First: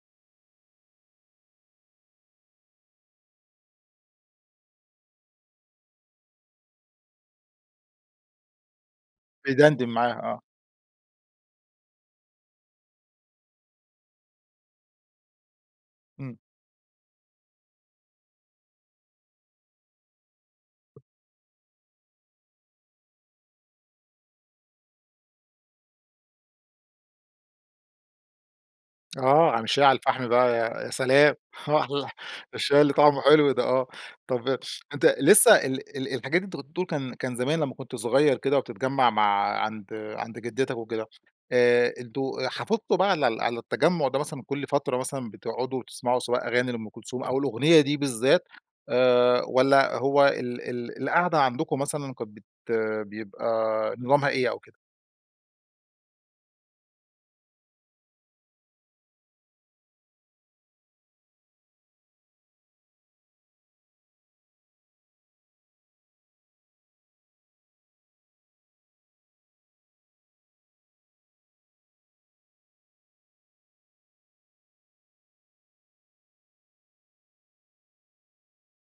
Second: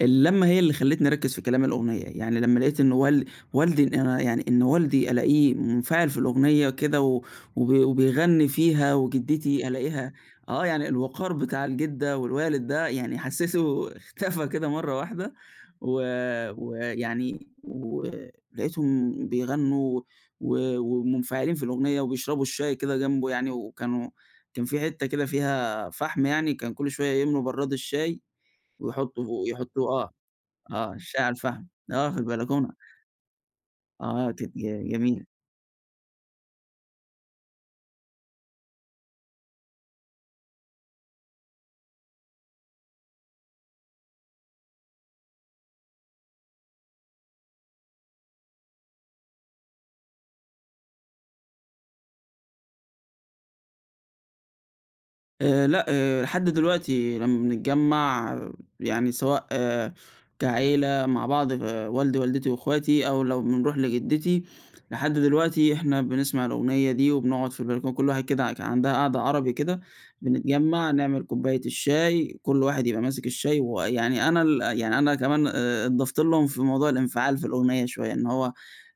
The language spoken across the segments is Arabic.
اللمّة هي اللي خلّتني أركز في كلام الأغنية، يعني لمَّا لقيت إنّ وال والدي إن أنا يعني إن والدي ألاقيه منفعل في الأغنية وكده و وبي وبيغني فيها، وجدتي بيدندن ألاقيها معاها، آه. آه يعني الوقار بتاع الجدة والوالد ده يعني حسيته اختفى كده مرَّة واحدة و إمم. ويعني ولقيتهم بيغنوا و ومنفعلين في الأغنية وبيشربوا الشاي كده جنبه يعني، وكانوا كان في حتَّة كده فيها فحم يعني كان كل شويَّة يملوا برَّاد الشاي ويحطوا آه، عامل شاي على ويحطوه آه الفحم بقى يا يا آه الشاي على سلام الفحم، آه في البلكونة. الشاي اللي طعمه حلو ده آه، آه، ت طب ت ي أنت جميلة. لسّه ال الحاجات اللي أنت كنت بتقول كان زمان لمّا كنت صغيّر كده وبتتجمَّع مع عند عند جدتك وكده آآ، أنتم آآ حافظتم بقى على ال على التجمُّع ده مثلًا كل فترة مثلًا بتقعدوا تسمعوا سواء أغاني لأم كلثوم أو الأغنية دي بالذات، آآ، والَّا هو ال ال القعدة عندكم مثلًا كانت بت بيبقى نظامها إيه أو كده؟ آآ، لأ آآ، لحد دلوقتي لمَّا بنتجمَّع يعني سواء كعيلة مع بعض والدي ووالدتي واخواتي أو لو بنروح لجدتي، لحد دلوقتي إحنا بنسمع الأغنية دي، وبنقعد في البلكونة كل واحد كده كان عندها قعدة عربي كده، بنتجمَّع نعمل كوباية الشاي، كل واحد يبقى ماسك الشاي ويعني أنا ال يعني أنا كمان ا اتضفت لهم في موضوع الانفعال في الأغنية شويّة، إن هو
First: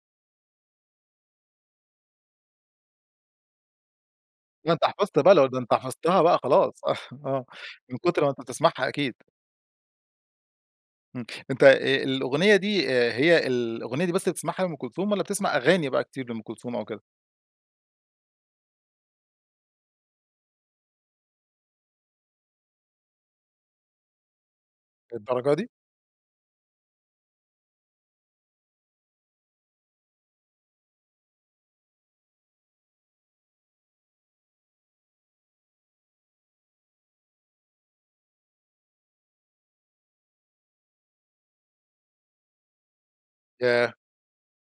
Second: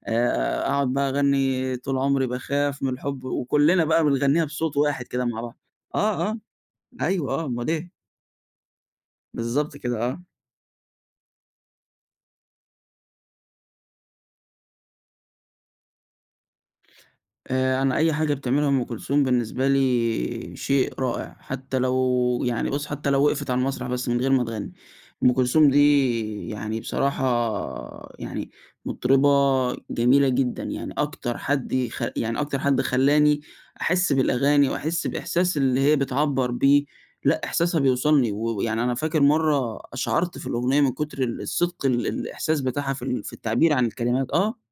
آآ، أقعد بقى اغني طول عمري باخاف من الحب، وكلنا بقى بنغنيها ما بصوت أنت واحد حفظت كده بقى مع لو د بعض، أنت حفظتها آه بقى آه، خلاص، أيوه، آه آه اُمّال إيه. من كتر ما أنت بتسمعها أكيد. بالضبط كده، آه. امم، أنت آآ الأغنية دي آآ هي الأغنية دي بس اللي بتسمعها لأم كلثوم، والَّا بتسمع أغاني بقى كتير لأم كلثوم أو كده؟ آآ، أنا أي حاجة بتعملها أم كلثوم بالنسبة لي شيء رائع، حتّى لو يعني بُص حتّى لو وقفت على المسرح بس من غير ما تغني، أم للدرجة دي؟ كلثوم دي يعني بصراحة يعني مطربة جميلة جدًا، يعني أكتر حد يخ يعني أكتر حد خلّاني أحس بالأغاني، وأحس الإحساس اللي هي بتعبّر بيه لأ، إحساسها بيوصلني و ويعني أنا فاكر مرّة قشعرت في الأغنية، من كتر ال الصدق ال الإحساس بتاعها في ال في التعبير عن ياه! الكلمات، آه.